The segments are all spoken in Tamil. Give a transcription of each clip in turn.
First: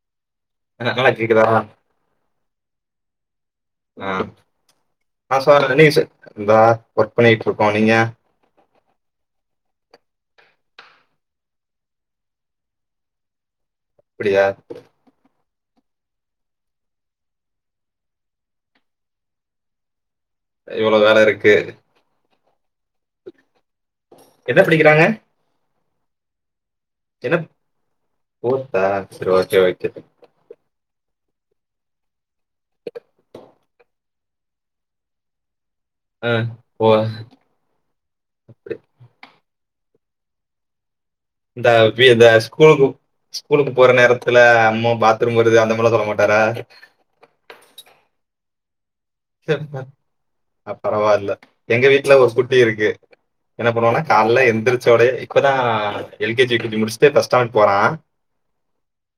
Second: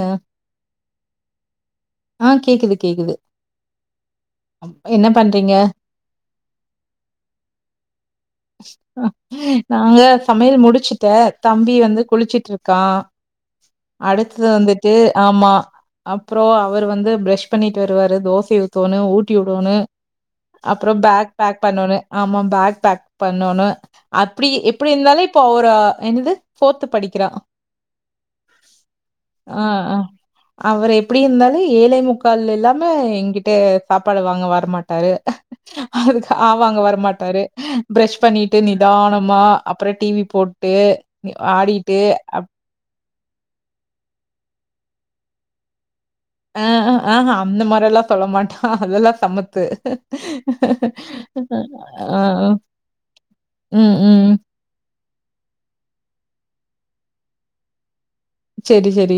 ஆஹ் [unintelligible] ஆஹ் கேக்குது கேக்குது ஆஹ் என்ன ஆஹ் பண்றீங்க? சொல்ற நீங்க சொ இந்தா ஒர்க் பண்ணிட்டு இருக்கோ நீங்க நாங்க சமையல் முடிச்சுட்ட தம்பி வந்து குளிச்சிட்டுருக்கா அப்படியா? அடுத்தது வந்துட்டு ஆமா அப்றோ அவர் வந்து ப்ரஷ் பண்ணிட்டு வருவாரு தோசை ஊத்தோனு ஊட்டி விடோன்னு அப்பறோ இவ்வளோ வேல பேக் இருக்கு. பேக் பண்ணனு ஆமாம் பேக் பேக் பண்ணோனு அப்டி என்ன இப்டி படிக்கிறாங்க? இருந்தாலே இப்போ ஒரு என்னது ஃபோர்த்து படிக்கிறா என்ன ஃபோர்த்தா? சரி ஓகே ஆஹ் ஓகே. அ அவரை எப்டி இருந்தாலு ஏழே முக் முக்கால் இல்லாமே எங்கிட் விட்டு சாப்பாடு வாங்க வரமாட்டாரு ஆ அதுக்கு ஆவங்க ஓ வரமாட்டாரு பிரஷ் பண்ணிட்டு நிதானமா அப்பற டி வி போட்டு நி இந்த ஆடிட்டு வீத அப் ஸ்கூலுக்கு ஸ்கூலுக்கு போற நேரத்துல அம்மு பாத்ரூம் வருது அந்த மாதிரிலா சொல்ல மாட் அ ஆஹ அந்த மாரி எல்லா சொல்ல மாட் சரி அப்போ பரவால்ல எங்க வீட்ல ஒரு ஆ. குட்டி இருக்கு என்ன ம், பண்ணுவானா ம். கால்ல எந்திரிச்சோடே இப்பதா எல் கே ஜி படி ச்சு முடிச்சுட்டு ஃபர்ஸ்ட் ஸ்டாண்டர்ட் போறான் சரி, சரி.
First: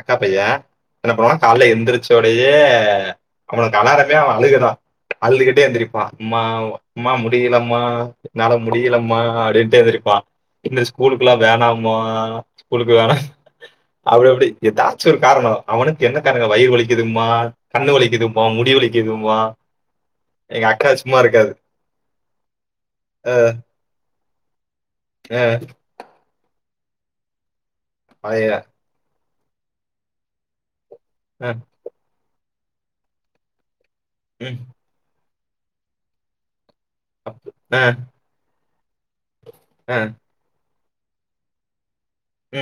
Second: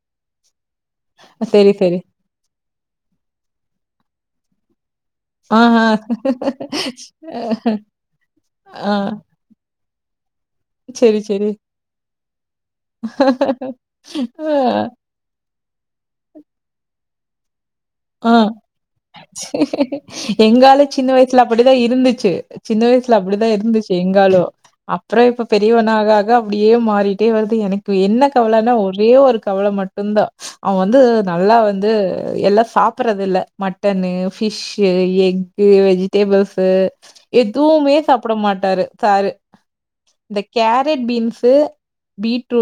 அக்கா பையன் என்ன பண்ணுவனா காலைல சரி, சரி. எழுந்திரிச்சோடையே அவன நேரமே அவன் அழுகதா அழுதுகிட்டே ஆஹா. எந்திரிப்பான் மா மா முடியலமா என்னால ஆ. முடியலம்மா அப்படின்ட்டு எந்திரிப்பான் இந்த சரி, ஸ்கூலுக்கு எல்லா சரி. வேணாமா ஸ்கூலுக்கு வேணா அப்டி அப்டி ஆ. ஏதாச்சும் ஒரு காரணம் அவனுக்கு என்ன காரணங்க வயிறு வலிக்குது மா கண்ணு வலி ஆ எங்க எங்காலு அக்கா சின்ன சும்மா வயசுல இருக்காது அப்படிதா இருந்துச்சு சின்ன வயசுல அப்படிதா அஹ், இருந்துச்சு எங்காலு அப்புறம் இப்ப அஹ், பெரியவன் ஆக ஆக அப்டியே மாறிட்டே வருது எனக் இப்ப என்ன பழைய கவலனா ஒரே ஒரு கவல மட்டும்தா அவன் வந்து நல்லா அஹ், வந்து எல்லா சாப்பறது இல்ல ம ட்டனு ம், ஃபிஷ்ஷு எக் கு வெஜிடபிள்ஸ் அப்- அஹ், எதுவுமே சாப்பிட மாட்டாரு சாரு அஹ், இந்த கேர் ரெட் பீன்ஸு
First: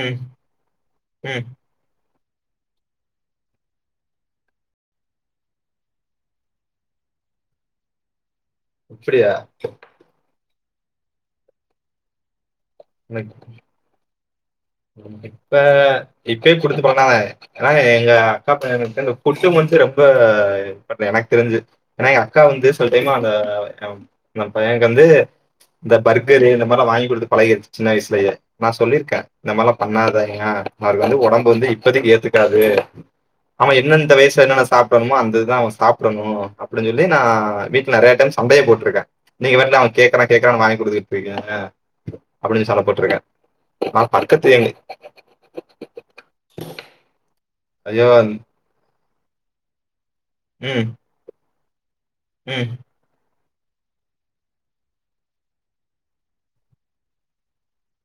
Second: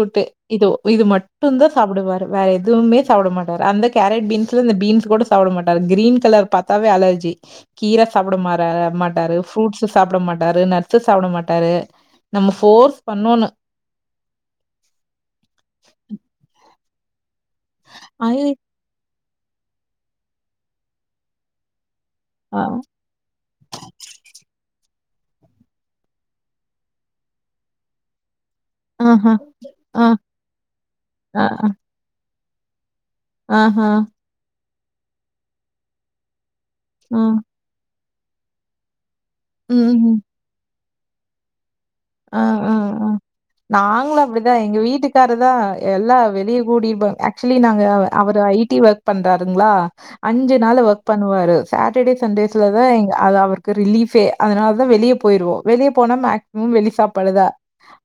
ம், இதோ இது ம். மட்டுந் தா சாப்புடுவாரு வேற எதுவுமே சாப்புட மாட்டாரு அந்த கேரட் பீன்ஸ்ல இந்த பீன்ஸ் கூட ஸ் சாப்புட மாட்டாரு கிரீன் கலர் பாத்தாவே அலர்ஜி கீர சாப்புட மா தர அப்படியா மாட்டாரு ஃப்ரூட்ஸு சாப்புட மாட் டாரு நட்ஸ் சாப்புட மாட்டாரு நம்ம ஃப் ஃபோர்ஸ் பண்ணோன்னு [unintelligible] கிட்ட இப்பேப் குடுத்து [unintelligible] நா எங்க அக்கா ஐ- பயனுக்கு தா இந்தப் ஃபுட்டு மட்டு ரொம்ப பண்ற எனக்கு தெரிஞ்சு ஏன்னா எ அக்கா ஆ வந்து சில டைம் அந்த [unintelligible] இவ அந் பையன் இங்க வந்து இந்த பர்க்கரு இந்த மார்லா வாங்கி குடுத்து பழகிடுச்சு சின்ன வயசுலயே நா சொல்லிருக்க ஆஹா இந்த மாரிலா ஆ பண்ணாதாய்ங்கா அவருக்கு வந்து ஆ ஒடம்பு வந்து ஆ, இப்பதிக்கு ஏத்து க்காது ஆமா ஆஹா எந்தெந்த வயசுல என்னன்ன சாப் புடுணுமோ அந்த இது அவ சாப்புடணு அப்டின்னு சொல்லி நா ஆ வீட் ல நெறய டைம் சண்டயே போட்ருக்கே நீங்க வேறல அவ ம் ம், கேக்குறா கேக்கறான்னு வாங்கி குடுக்கு றிங்க அப்டின்னு சண்டப் போட்ருக்கே லோ களு அப்டிதா எங்க வீட்டுக்காரர் தா எல்லா வெளியே கூட்டிட்டு போ ஆக்சுவலி நாங் க ஐயோ! அவரு ஐ டி ஒர்க் பண்றாருங்களா அஞ்சு நாளு ம், ஒர்க் பண்ணுவாரு சாட் ட்ர்டே சண்டேஸ்ல ம், தா எங் அது அவரு க்கு ரிலீஃபே அதனால தா வெளிய போயிருவோ வெளிய போனா மேக்சிமம் வெளி ஃப் சாப்பாடுதா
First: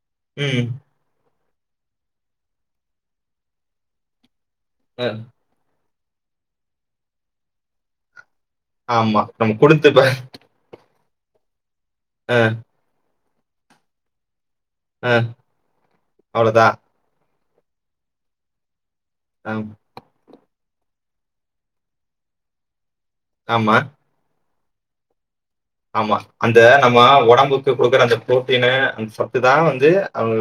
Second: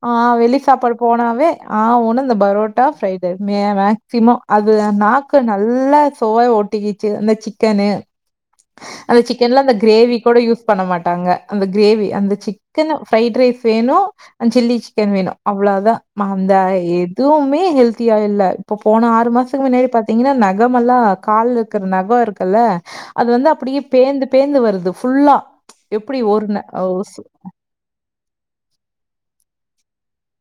ஆஹ் வெளி ம். சாப்பாடு போனாவே ஆவுன்னா இந்த பரோட்டா ஃப்ரைடு ரைஸ் மே மேக்சிமம் அது அ, நாக்கு நல்லா சுவை ஓட்டிக்கிச்சு அந்த சிக்கனு அந்த ஆமா. நம்ம சிக்கன்ல அந்த குடுத்து ப க்ரேவி கூட யூஸ் பண்ண மாட் டாங்க க்ரேவி அந்த அ, சிக்கன ஃப்ரைட் ரைஸ் வேணு அன் சில்லி அ சிக்கன் வேணு அவ்ளோதா மாந்த அவ்வளோதான். எத் துவுமே ஹெல்தியா இல்ல இப்போ போன ஆறு மாசக்கு அம், முன்னாடி பாத்தீங்கனா நான் நகமல்லா கால்ல இருக்குற நகொ இருக்குல்ல அது வந்து ஆமா, அப்டியே பேந்து பேந்து வருது ஃபுல்லா ஆமா எப்டி ஒரு அந்த ந நம்ம ஓ, ஒடம்புக்கு குடுக்குற அந்த ப்ரோட்டினு அந்த சத்துதா வந்து அவங்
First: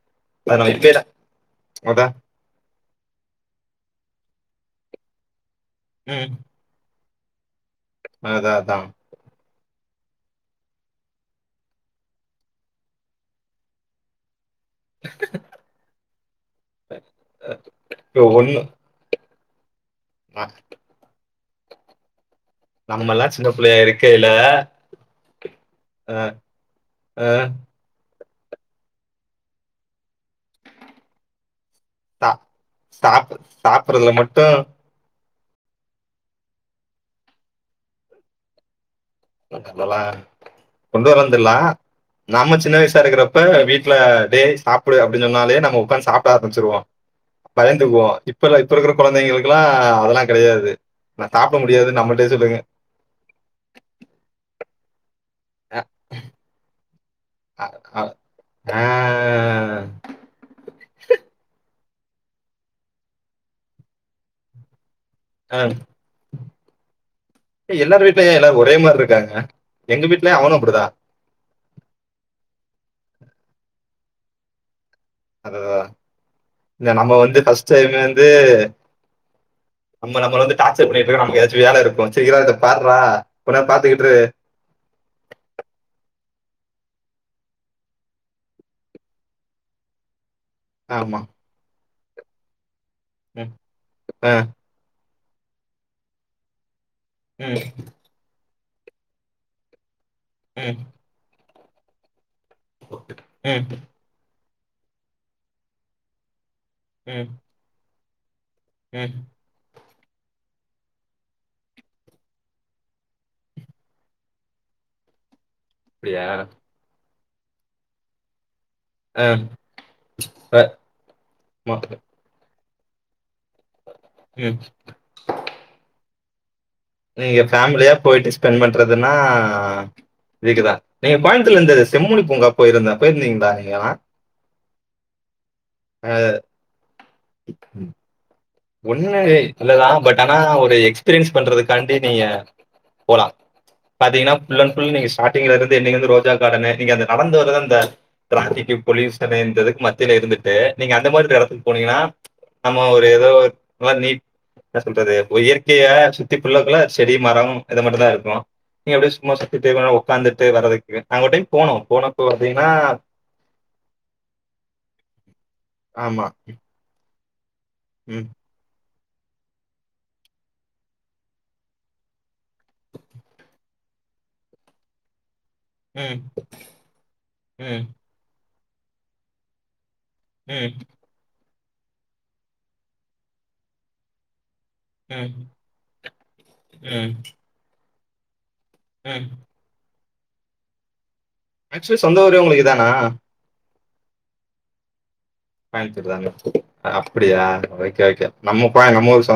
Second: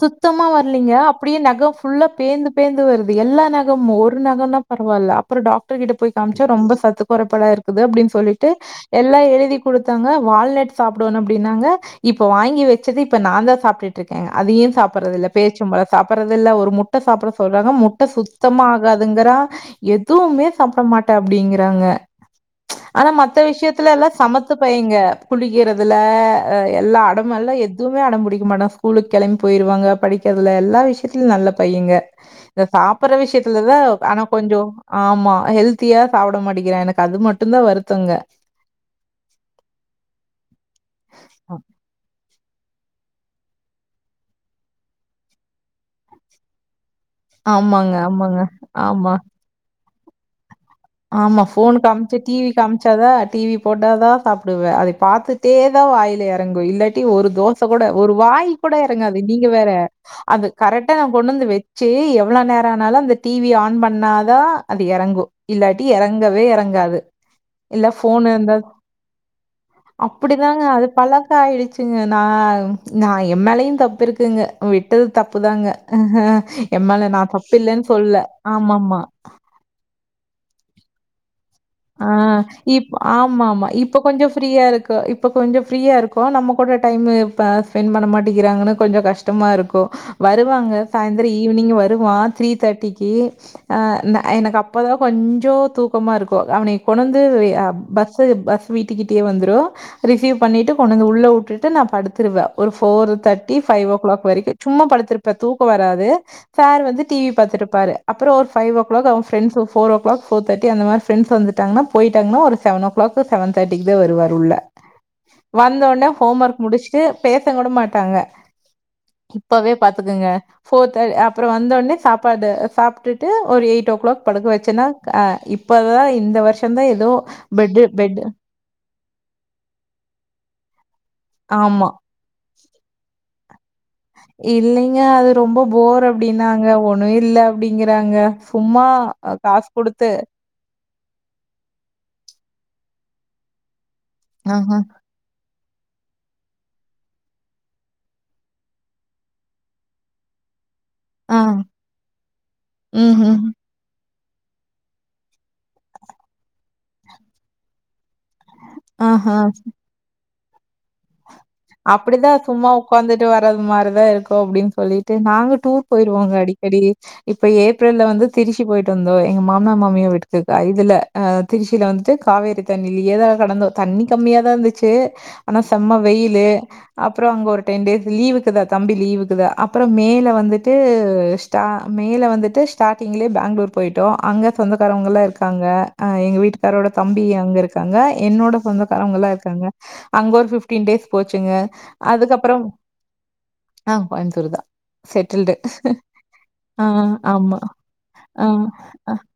சுத்தமா வர்லிங்க அப்டியே நகம் ஃபுல்லா அதான். பேந்து பேந்து வருது எல்லா நகமும் ஒரு நகனா பர வால்ல அப்றம் டாக் டர் கிட்ட போய் ம். காம்ச்சா ரொம்ப சத்து பொறப்பலா இருக் குது அப்டின்னு சொல்லிட்டு அதான், அதான். எல்லா எழுதி குடுத் தாங்க வால்நட் சாப்படுவன் அப்டின்னாங்க இப்போ வாங்கி வச்சது இப்ப நான்தா சாப்டிட்டு இருக் கே அதயு சாப்புட்றதில்ல பேரிட்ச்சம்பழம் சாப்பிட்றது இல்ல ஒரு முட்ட சாப்பிட சொல்றாங்க முட்ட இப்போ ஒண்ணு சுத்தமா ஆகாதுங்குறா அ எதுவுமே சாப்ட மாட்டா அப்டிங்றாங்க ஆனா நம்மலாம் மத்த சின்ன பிள்ளையா விஷயத்துலலா இருக்கையில, சமத்து பையங்க. குளிக்கிறதுல அ, எல்லா அ அடமெல்லா எதுமே அடம்புடிக் மாட்டா ஸ்கூலுக்கு கெளம்பி போய்றுவாங்க படிக் கிறதுல எல்லா விஷயத்திலயு நல்ல பையங்க சா இத சாப்பிடுற சாப் விஷயத்துலதா சாப்பிடுறதுல ஆனா மட்டும் கொஞ்சோ ஆமா ஹெல்த்தியா சாப்ட மாட்டேங்கிறா எனக்கு அது மட்டுந்தா வருத்தங்க மொத்ததுல கொண்டு வரானு தெர்ல அ நாம சின்ன வயசா இருக்குறப்ப வீட்ல டேய் சாப்புடு அப்டின்னு சொன்னாலே நம்ம உக்காந்து சாப்ட ஆரம்பிச்சிருவோ. ஆமாங்க, பயந்துக்குவோ. ஆமாங்க. இப்பலா இப்ப இருக்குற ஆமா, கொழந்தைங்களுக்கலா அதெல்லா கெடையாது ஆமா ஃபோன் காமிச்சு டிவி காமிச்சாதா டிவி போட்டாதா சாப்புடுவே அதை பாத்து டே அ தா வாயில எறங்கு இல்லா டி ஒரு அ தோசை கூட அ ஒரு வாய் கூட ஆ எறங்காது நீங்க வேற அது கரெக்டா நா கொண்டு வந்து வை ச்சு எவ்ளோ நேரம் ஆனாலு அந்த டிவி ஆன் பண்ணாதா அது எறங்கு அ இல்லாட்டி எறங்கவே எறங்காது இல்ல எல்லார் வீட்ல ஃபோன் ஏன் இருந்தா எல்லாரும் ஒரே மாரி இருக்காங்க? எங்க வீட்ல அவனும் அப்டிதாங்க அது அப்படிதான். பழக்கம் ஆயிடுச்சுங்க நா நா எம்மேலையு தப்பு இருக்குங்க விட் ட்டது தப்புதாங்க அதுதான் அதான். ஆ இந்த எம்மேல நம்ம நா வந்து தப்பு ஃபர்ஸ்ட் இல்லன்னு டைம் சொல்லல வந்து ஆமாமா நம்ம நம்மள வந்து டார்ச்சர் பண்ணிட்டு இருக்கா நமக்கு ஏதாச்சு ஆ இப் ஆமா ஆமா நேரம் இப்ப பார்த்துக்கிட்டு இரு. கொஞ்சோ ஃப்ரீயா இருக்கு இப்ப கொஞ்சோ ஃப்ரீயா இருக்கும் நம்ம கூட டைமு இப்ப ஸ்பெண்ட் பண்ண மாட்டேங்கிறாங்கன்னு கொஞ்சோ கஷ்டமா இருக்கு வருவாங்க ஆமா. சாயந்தர ஈவினிங் வ ருவா த்ரீ தேர்ட்டி க்கி ம். ஆ ஆ. எனக்கு அப்பதா கொஞ்சோ தூக்கமா இருக் கு அவனே கொண்டு வந்து ம். அ பஸ்ஸு பஸ் வீட்டுக்கிட்டயே வந்துரு ரிசீவ் பண்ணிட்டு ம். கொண்டு வந்து உள்ள உட்டுட் டு நா படுத்துருவே ஒரு ஃபோரு தர்ட்டி ம். ஃபைவ் ஒ க்ளாக் வரைக்கு சும்மா படுத்திருப்பே தூக்கம் வராது சார் வந்து டி ம். வி பாத்துட்டுப்பாரு அப்புறோ ஒரு ஃபைவ் ஒ க்ளாக் ம். அவன் friends four o'clock four thirty அந்த மாரி ஃபிரெண்ட்ஸ் வந்துட்டாங்கன்னா போயிட்டாங்கன்னா ஒரு செவன் ஓ கிளாக் செவன் தேர்டிக்கு தா வருவாரு உள்ள வந்தொடனே அப்படியா? ஹோம் ஒர்க் முடிச்சுட்டு பேச கூட மாட்டாங்க ஆ. இப்பவே பாத்துக்குங்க அ. ஃபோர் த அப்புறோ வந்தொடனே சாப்பாடு சாப்ட்டுட்டு ஒரு எயிட் ஓ க்ளாக் படுக்க ம். வச்சுன்னா அ இப் தா இந்த வருஷ் நீங்க ஃபேமிலியா போயிட்டு ஸ்பெண்ட் பண்றதுன்னா இதுக்குதா நீங்க கோயம்பத்துர்ல இந்த செம்மொழி பூங்கா போயிருந்தே போயிருந்தீங்களா நீங்கலாம்? இல்லைங் ய அ ரொம்ப போர் அ அப்டின்னாங்க ஒண்ணு இல்ல அப்டிங்கிறாங்க சும்மா ஒண்ணுமே அ காசு இல்லதா குடுத்து பட் ஆனா ஒரு எக்ஸ்பீரியன்ஸ் பண்றதுக்காண்டி நீங்க போலா பாத்தீங்கன்னா ஃபுல் ஆஹ. அண்ட் ஃபுல் நீங்க ஸ்டாட்டிங்லருந் து இங்கிருந்து ரோஜா கார்டனு நீங்க அந்த நடந்துவரத அந்த ட்ராபிக் பொல்யுஷனு இந்ததுக்கு மத்தியில இருந்துட்டு நீங்க அந்த மாரி இந்த ஆ. எடத்துக்கு போனீங்கன்னா நம்ம ஒரு ஏதோ ம்ஹ்ம். ஒரு நல்லா நீட் என்ன சொல்றது ஒரு இயற்கைய சுத்தி புள்ளுருக்குள்ள செடி மரம் இது மட்டும் தா இருக் கு நீங்க அப்டி ஆஹ. சும்மா சுத்திட் கொஞ் நேரோ ஒக்காந்துட் ட்டு வரத்துக்கு அங்க ஒரு டைம் போனோம். போனப்போ அப்படிதா பாத்தீங்கன்னா சும்மா உக்காந்துட்டு வர்றது மாதிரிதா இருக்கு அப்டின்னு சொல்லிட்டு நாங்க டூர் ஆமா. போயிருவோங்க அடிக்கடி இப்ப ஏப்ரல்ல வந்து ம். திருச்சி போயிட் ட்டு வந்தோ எங்க மாமனா மாமியா வீட்டுக்கு இதுல அஹ் திருச்சில வந்துட்டு காவேரி தண்ணிலயே தா கடந்தோ தண்ணி கம்மியாதா இருந்துச்சு ஆனா செம்ம ம். வெயில் கு அப்புற அங்க ஒரு ம். டென் டேஸ் லீவ் இருக்குதா தம்பி லீவுக்குது அப் அப்றம் மேல ம். வந்துட்டு ஸ்டா மேய்ல வந்துட்டு ஸ்டார்டிங்லயே பேங்ளூர் போயிட்டோ அங்க சொந்தக்காரவங்க எல்லா ம், இருக்காங்க எங்க வீட்டுக்காரோட ம், தம்பி அங்க இருக் இருக்காங்க என்னோட ம். சொந்தக்காரவங்கல்லா இருக்காங்க அங்க ஒரு ஃபிஃப்டீன் டேஸ் போச்சுங்க. ஆக்சுவலி சொந்த ஊரு உங்களுக்கு இதானா ஆஹ் கோயமுத்தூர் தா கோயமுத்தூர் தான அப்படியா ஆமா. ஓகே ஓகே ஆ நம்ம கோ அ நம்ம சொ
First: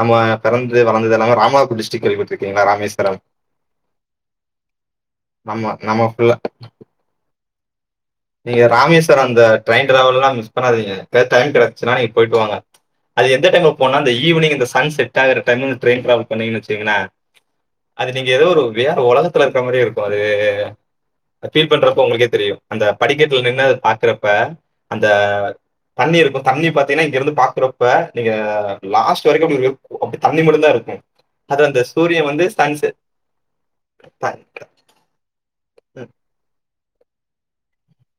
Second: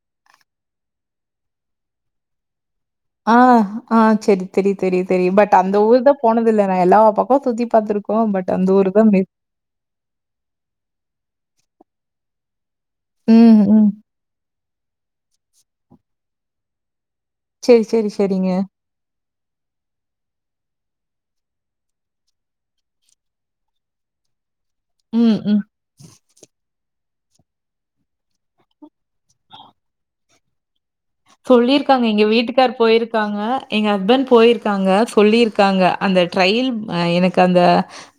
நம்ம பெறந்து வளந்ததெல்லாமே ராமாநாதபுர டிஸ்ட்ரிக்ட் கேள்விப்பட்டருக்கிங்களா ராமேஸ் ஆஹ் ஆஹ் சரி தெரி தெரியு தெரியு பட் நம்ம அந்த ஊரு நம்ம தா ஃபுல்லா போனதில்ல நா எல்லாப்பக்க சுத்தி பாத்துரு நீங்க ராமேஸ்வர அந்த ட்ரயின் டிராவல்லா மிஸ் பண்ணாதீங்க எதா டைம் கிடச்சுச்சுன்னா நீங்க போயிட்டு வாங்க அது எந்த ம், டைம்ல ம். போனா அந்த ஈவினிங் இந்த சன் செட் ஆகுர டைம் இந்த ட்ரைன் ட்ராவல் பண்ணீங்கன் வச்சுக்கங்களே சரி, சரி, அது நீங்க ஏதோ சரிங்க. ஒரு வேற ஒலகத்துல இருக்க மாரியே இருக்கு அது அத ஃபீல் பண்றப்ப உங்களுக்கே தெரியு அந்த படிக்கட்டுல நின்னு அத பாக்குறப்ப அந்த ம், ம். தண்ணி இருக்கு தண்ணி பாத் ன இங்க இருந்து பாக்குறப்ப நீங்க லாஸ்ட் வரைக்கு அப்படி அப்புடி தண்ணி மட்டுந் தா இருக்கு சொல்லிருக்காங்க எங்க வீட்டுக்கார் போயிருக்காங்க எங்க ஹஸ்பண்ட் சன் போயிருக்காங்க சொல்லிருக் க்காங்க ம் அந்த ட்ரய்ல் எனக்கு அந்த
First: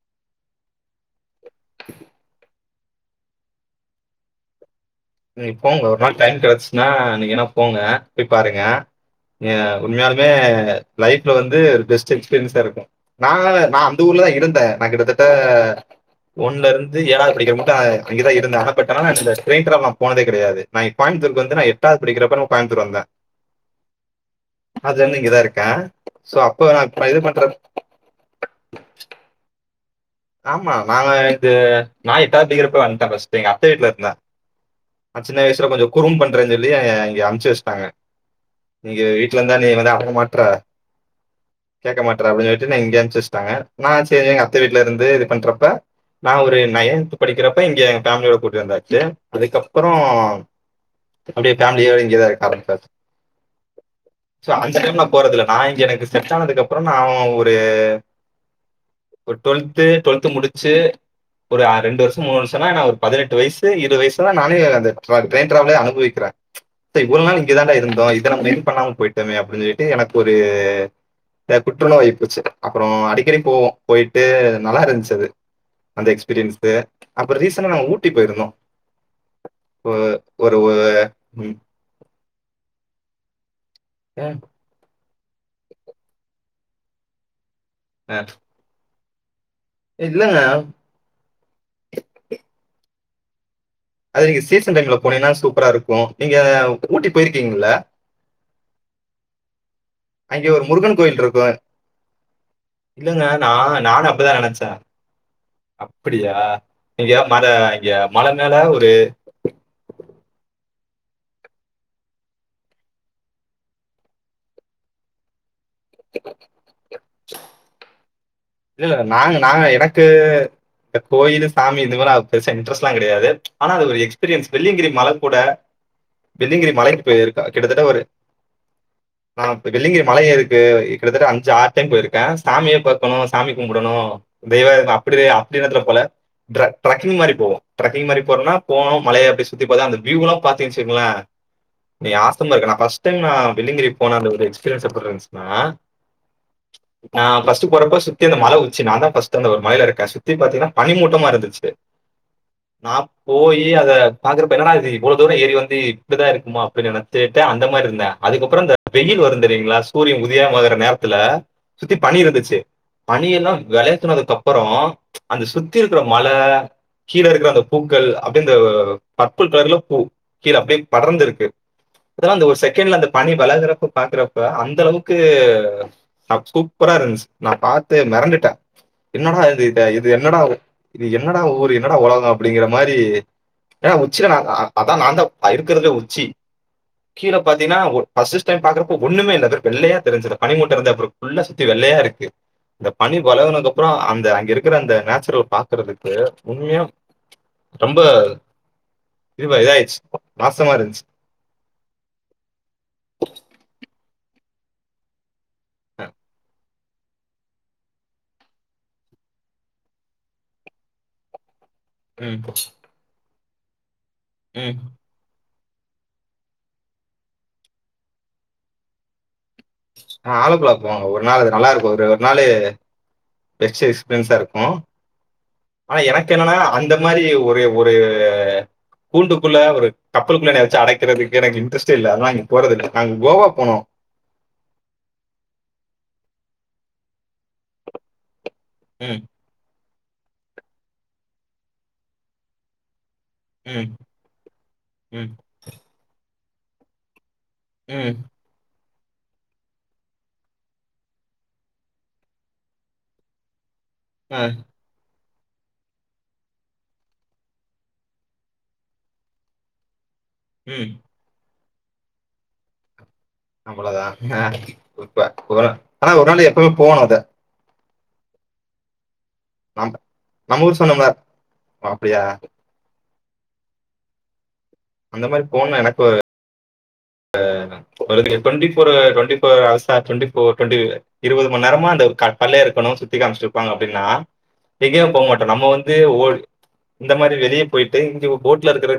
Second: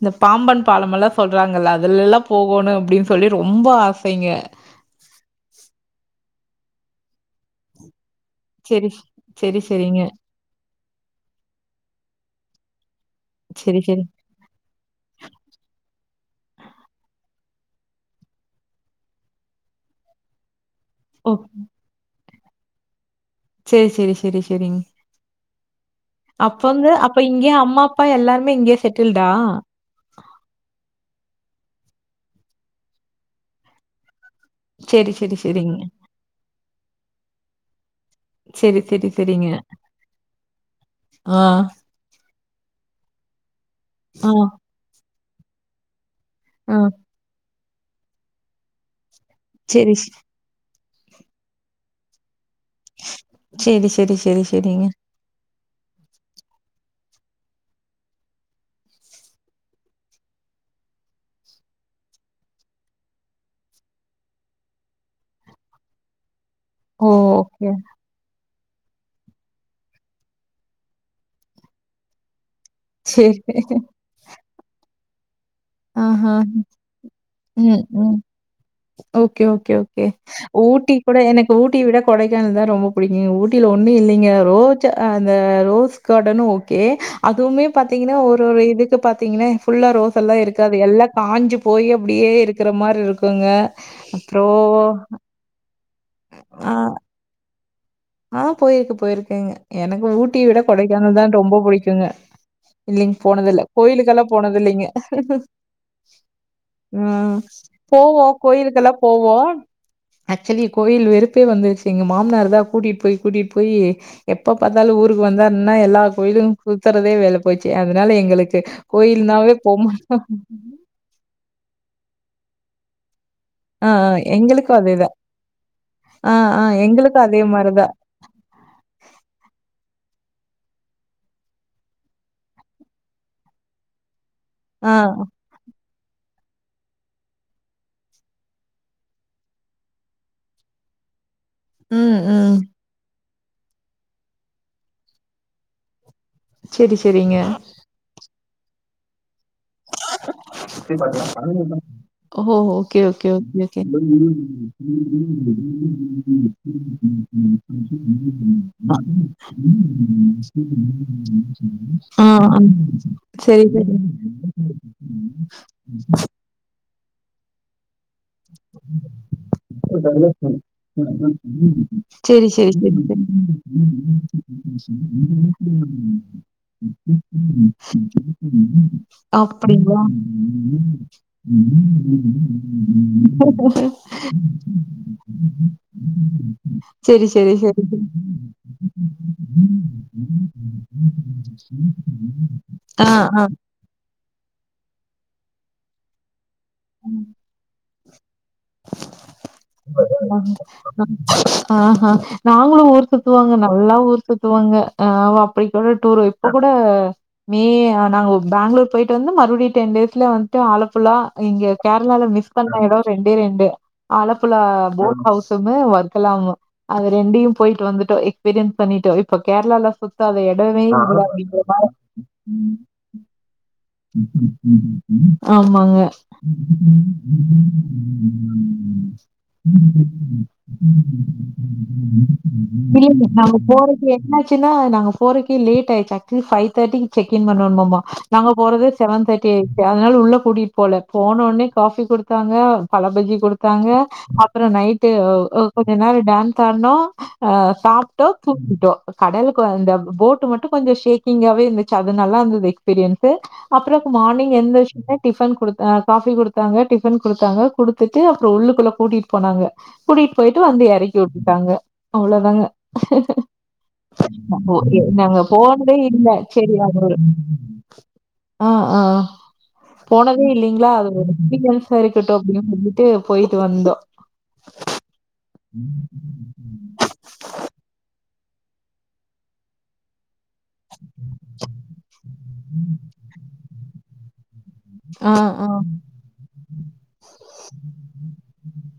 இந்த பாம்பன் பாலமெல்லாம் சொல்றாங்கல்ல அதுல எல்லா போகோணு அப்படின்னு சொல்லி ரொம்ப ஆசைங்க நீங் போங்க ஒரு நாள் டைம் கெடைச்சுச்ன்னா நீங்க வேணா போங்க போய் பாருங்க சரி, எ சரி, சரிங்க. உண்மையாலுமே லைஃப்ல வந்து ஒரு பெஸ்ட் பென்சார்ருக்கும் நா சரி, நா அந்த சரி. ஊர்லதா இருந்தே நா கிட்டத்தட்ட ஒன்லருந்து ஏழாவது படிக்கிற முட்டோ அங்கதா இருந்தே ஆன [unintelligible] போனதே கெடையாது நா கோயம்புத்தூர்கு வந்து நா எட்டாவது படிக்கிறப்ப கோயம்புத்தூர் வந்தே செரி செரி செரி செரிங்க கா அப்ப வந்து அப்ப இங்கேயே அம்மா அப்பா எல்லாருமே இங்கேயே செட்டில்டா ஆமா நாங்க இது [unintelligible] வந்துட்டே பஸ்ட்டு எங்க அத்த வீட்ல இருந்தே சரி, நா சரி, சின்ன வயசுல சரிங்க. கொஞ்சோ குறும்பு பண்றேன்னு சொல்லி இங்க அமுச்சு வச்சுட்டாங்க சரி, இங்க சரி, வீட்டுல சரிங்க. இருந்தா நீ வந்து அடங்க மாட்ற ஆ, கேக்க மாட்ற அப்டின்னு சொல்லிட்டு இங்க அனுப்சு வச்சுட்டாங்க நா சேரி ஆ, எங்க அத்த வீட் வந்து இது பண்றப்ப நா ஒரு ஆ. நயன்ந்து படிக்கிறப் இப்ப இங்க ஃபேமிலியோட கூட்டு வந்தாச்சு அதுக்கப்பறோ சரி, ஸ் அப்டியே ஃபேமிலியோட இங்கேதா இருக்காரு சரி, சரி, சரி, ச அந்த சரிங்க. டைம்ல நா போறதுல்ல நா இங்க எனக்கு செட் ஆனதுக்கு அப்பறோ நா ஒரு டுவல்த்து டுவல்த்து முடிச்சு ஒரு அ ரெண்டு வருஷோ மூணு வருஷோன்னா நா ஒரு பதுனெட்டு வயசு இருவது வயசுல நானே அந்த ட்ரெயின் ட்ராவெல அனுபவிக்குறே ஓ! இவ்ளோ நாள் இங்க ஓகே. தான்டா இருந்தோ இத்தன மேல் பண்ணாம போயிட்டமே அப்டின்னு சொல்ட்டு எனக்கு ஒரு குற்ற நோய் புடுச்சு அப்பறோ அடிக்கடி சரி. போவோ போயிட் நல்லா இருந்துச்சு அது ஆ அந்த ஹா எக்ஸ்பீரியன்ஸ் அப்புறம் ரீசெண்டா உம் நாங்க ஊட்டி உம் போயிருந்தோம் ஓகே ஓகே ஓகே ஒ- ஒரு ஊட்டி ஒ- கூட எனக்கு ம், ஊட்டி விட கொடைக்கானல்தா ரொம்ப புடிக்கு நீ ஊர் ஊட்டில ஒன்னு இல்லைங்க ஏன்? ரோஜா அந்த ரோஸ் கார்டன் ஓகே அதுவுமே பாத்தீங்கன்னா அஹ், ஒரு ஒரு இதுக் பாத்தீங்கனே ஃபுல்லா ரோஸ்சல்லா இல்லங்க இருக் த்து அது எல்லா காஞ்சு போயி அப்டியே இருக்குற மார் இருக்கு க்குங்க அது நீங்க சீசன் டைம்ல போனீங்கன்னா சூப்பரா இருக்கு நீங்க ஆ. ஊட்டி போயிருக்கீங்கள ஆ போயிருக்கு போயிருக்கேங்க எனக்கு ஊட்டிய அங்க விட ஒரு முருகன் கொடைக்கானல் கோயில் தான் இருக்கும் ரொம்ப புடிக்குங்க இல்லைங்க இல்லங்க போனது இல்ல நான் நானும் கோயிலுக்கெல்லா அப்படிதான் போனது நினைச்சேன் இல்லைங்க அப்படியா இங்க ம் மலை இங்க போவோ மலை மேல ஒரு கோயிலுக்கெல்லா போவோம் ஆக்சுவலி கோயில் வெறுப்பே வந்துருச்சு எங்க மாமனார் தா கூட்டிட்டு போய் கூட்டிட்டு போய் எப்ப பாத்தாலு ஊருக்கு வந்தா என்னா எல்லா கோயிலு சுத்துறதே வேலை போச்சு அதனால எங் இல்ல இல்ல நாங்க நாங்க எனக்கு இந்த கோயிலு சாமி இந்த மாரி பெருசா இன்ட்ரஸ் ட்லா கெடையாது ஆனா ஆ அது ஒரு ஆ எக்ஸ்பீரியன்ஸ் எங்களுக்கும் வெள்ளியங்கிரி மல அதேதான். கூட ஆ ஆ வெள்ளியங்கிரி மலைக்கு எங்களுக்கும் அதே போயிருக்கே மாரி கிட்டத்தட்ட தான். ஒரு அ வெள்ளிங்கிரி மலயே இருக்கு கிட்டத்தட்ட அஞ்சு ஆறு டைம் போயிருக்கே சாமிய பாக்கணு சாமி கும்டணு தெய்வ ஆ அப்டி அப்டி எண்ணத்துல போல ட்ரக் ட்ரக்கிங் மாரி போவோ ட்ரக்கிங் மாரி போனா போனோ மலைய அப்ப சுத்தி பாத்து அந்த வியூ எல்லா பாத்தீங் வச்சுங்களே நீ ம் ஆசமா ம். இருக்க நா ஃபஸ்ட் டைம் நா வெள்ளியங்கிரி போன அந்த ஒரு எக்ஸ்பீரியன்ஸ் எப்டி இருந்துச்சுன்னா சரி நா சரிங்க. ஃபஸ்ட் போறப்ப சு மல உச்சி நான் தா ஃபஸ் ந்த ஒரு மலைல இருக்க சுத்தி பாத்தீங்கன்னா பனி மூட்டமா இருந்துச்சு ஓ! ஓகே, நான் ஓகே, ஓகே, போய் ஓகே. அத பாக்குறப்ப என்னடா அது இவ்வளவு தூரம் ஏறி வந்து இப்படிதான் இருக்குமமா அப்படின்னு நெனைச்சிட்டு அந்த மாரி இருந்தே அதுக்கப்புறம் இந்த வெயில் வரு தெரியுங்களா சூரியன் உதயமாகுற நேரத்துல சுத்தி பனி ஆ, இருந்துச்சு ஆ. பனியெல்லா சரி, சரி. வெளக்குனதுக்கு அப்போ அப்றோ அந்த சுத்தி இருக்கிற மல கீழ இருக்கிற அந்த பூக்கள் அப்படியே இந்த பர்ப்பிள் கலர்ல பூ கீழ அப்படியே படர்ந்துருக்கு இதுலா அந்த செரி செரி ஒரு செரி செகண்ட்ல செரி அந்த பணி வெளகுறப்ப பாக்கறப்ப அந்த அளவுக்கு சூப்பரா இருந்துச்சு நா பாத் த்து மெரண்டுட்டே என்னடா இது இத அப்டிங்களா இது என்னடா இ என்னடா ஊரு என்னடா உலகம் அப்படிங்கிற மாரி போயி ஏனா உச்சியில நா அதா நான் தா இருக்கிறதுல உச்சி செரி கீழ செரி பாத்தீங்கனா செரி செரி ஃபர்ஸ்ட்டு டைம் பாக்குறப்ப ஒண்ணுமே இல்ல இந்த வெள்ளையா தெரிஞ்சது பனி மூட்ட இருந்த எப்படி இருக்கு ஃபுல்லா சுத்தி வெள்ளையா இருக்கு இந்த ஆ பணி ஆ வெளகுனக்கப்புறம் அந்த அங்கிருக் அங்க இருக்கிற அந்த நேச்சுரல் பாக்குறதுக்கு உண்மையா ரொம்ப இதுவா இதாயிருச்சு. நாசமா இருந்துச்சு. ஆஹா நாங்களு ஊர் சுத்துவோங்க நல்லா ஊர் சுத்துவாங்க ஆ போய்க்கோல அ, டூரு [unintelligible] ல மே நாங்க பேங்களூர் போயிட்டு வந்து மறுபடியும் டென் டேஸ்ல வந்துட்டு ஆலப்புல்லா இங்க கேர்ளால ம், மிஸ் பண்ண எடோ ரெண் ரெண்டே ரெண்டு அலப்புழா ம். போட்ஹவுஸ் சமு ஒர்க்கலாமு அது ரெண்டையு போயிட்டு வந்துட்டு எக்ஸ்பீரியன்ஸ் பண்ணிட்டு இப் ப கேரளால அ சுத்தாத ஆலப்புழா எடமே போங்க. இல்ல ஒரு நாள் அது அப்டிங்கிற மாரி நல்லாருக்கும். ஒரு ஒரு நாளு ம் பெஸ்ட் எக்ஸ்பீரியன்ஸா இருக்கும். ஆமாங்க ஆனா எனக்கு என்னன்னா, அந்த மாரி ஒரு ஒரு கூண்டுக்குள்ள, ஒரு கப்பலுக்குள்ள என்னைய வச்சு அடைக்கிறதுக்கு எனக்கு இன்ட்ரெஸ்ட்டே இல்ல. அதனால அங்க போறதில்ல. இல்லைங்க கோவா நாங்க போனோம். போறது என்னா ஆச்சுன்னா நாங்க போறக்கே லேட் ஆயிச்சு ஆக்சுவலா ஃபைவ் தேர்ட்டிக்கு செக் இன் பண்ணணோமா நாங்க போறது ம், செவன் தேர்டி ஆயி சு அதனால உள்ள கூட்டிட்டு போல போன ஒடனே காஃபி குடுத்தாங்க பல கி கொடுத்தாங்க ம், அப்புறோ நைட்டு ம். ஒ ஒ கொஞ்ச நேரொ டான்ஸ் ஸாட்னோ ஆஹ் ம். சாப்ட்டோ தூங்கிட்டோ கடலுக்கு அந்த போட்டு மட்டு கொஞ்சொ ஷேக்கிங்காவே இருந்துச்சு அது நல்லா இருந்தது எக்ஸ்பீரியன்ஸ் ஸு அப்புறோ ஆ. மார்னிங் எந்துருச்சுடு டிஃபன் குடுத்தா காஃபி குடுத்தாங்க டிஃபன் குடுத்தாங்க குடுத்துட்டு அப்புறொ உள்ளுக்குள்ள கூட்டிட்டு போனாங்க கூட்டிபோயிட்டு வந்து ம். எறக்கி விட்டுட்டாங்க அவ்வளோ தாங்க அவ்வளதாங்க குறிப்ப நாங்க போறப்ப ஒரு போனதே ஆனா ஒரு நாள் எப்பவு போணு அத அஹ் ஆஹ் நம் போனதே நம்ம ஊர் இல்லைங்களா சொன்னோம்ல. அது ஒரு எக்ஸ்பிரியன்ஸ்ஸா அப்படியா? இருக்கட்டொ அப்டினு சொல்லி ட்டு போயிட்டு வந்தோ அந்த மாரி போணும்னு உம் எனக்கு ம் ம் டொண்ட்டி ஃபோரு டொண்ட்டி ஃபோர் ஹவர்ஸா டொண்ட்டி இப்போ டொண்ட்டி இருவது மணி நேரமா அந்த க கல்லே இருக்கனு சுத்தி காமிச்சிட்டு இருப்பாங்க அப்டின்னா எங்கேயு ஆ போமாட்டோ நம்ம ஆ வந்து ஒரு இந்த மாரி வெளிய போய்ட்டு இங்க போட்ல இருக்கற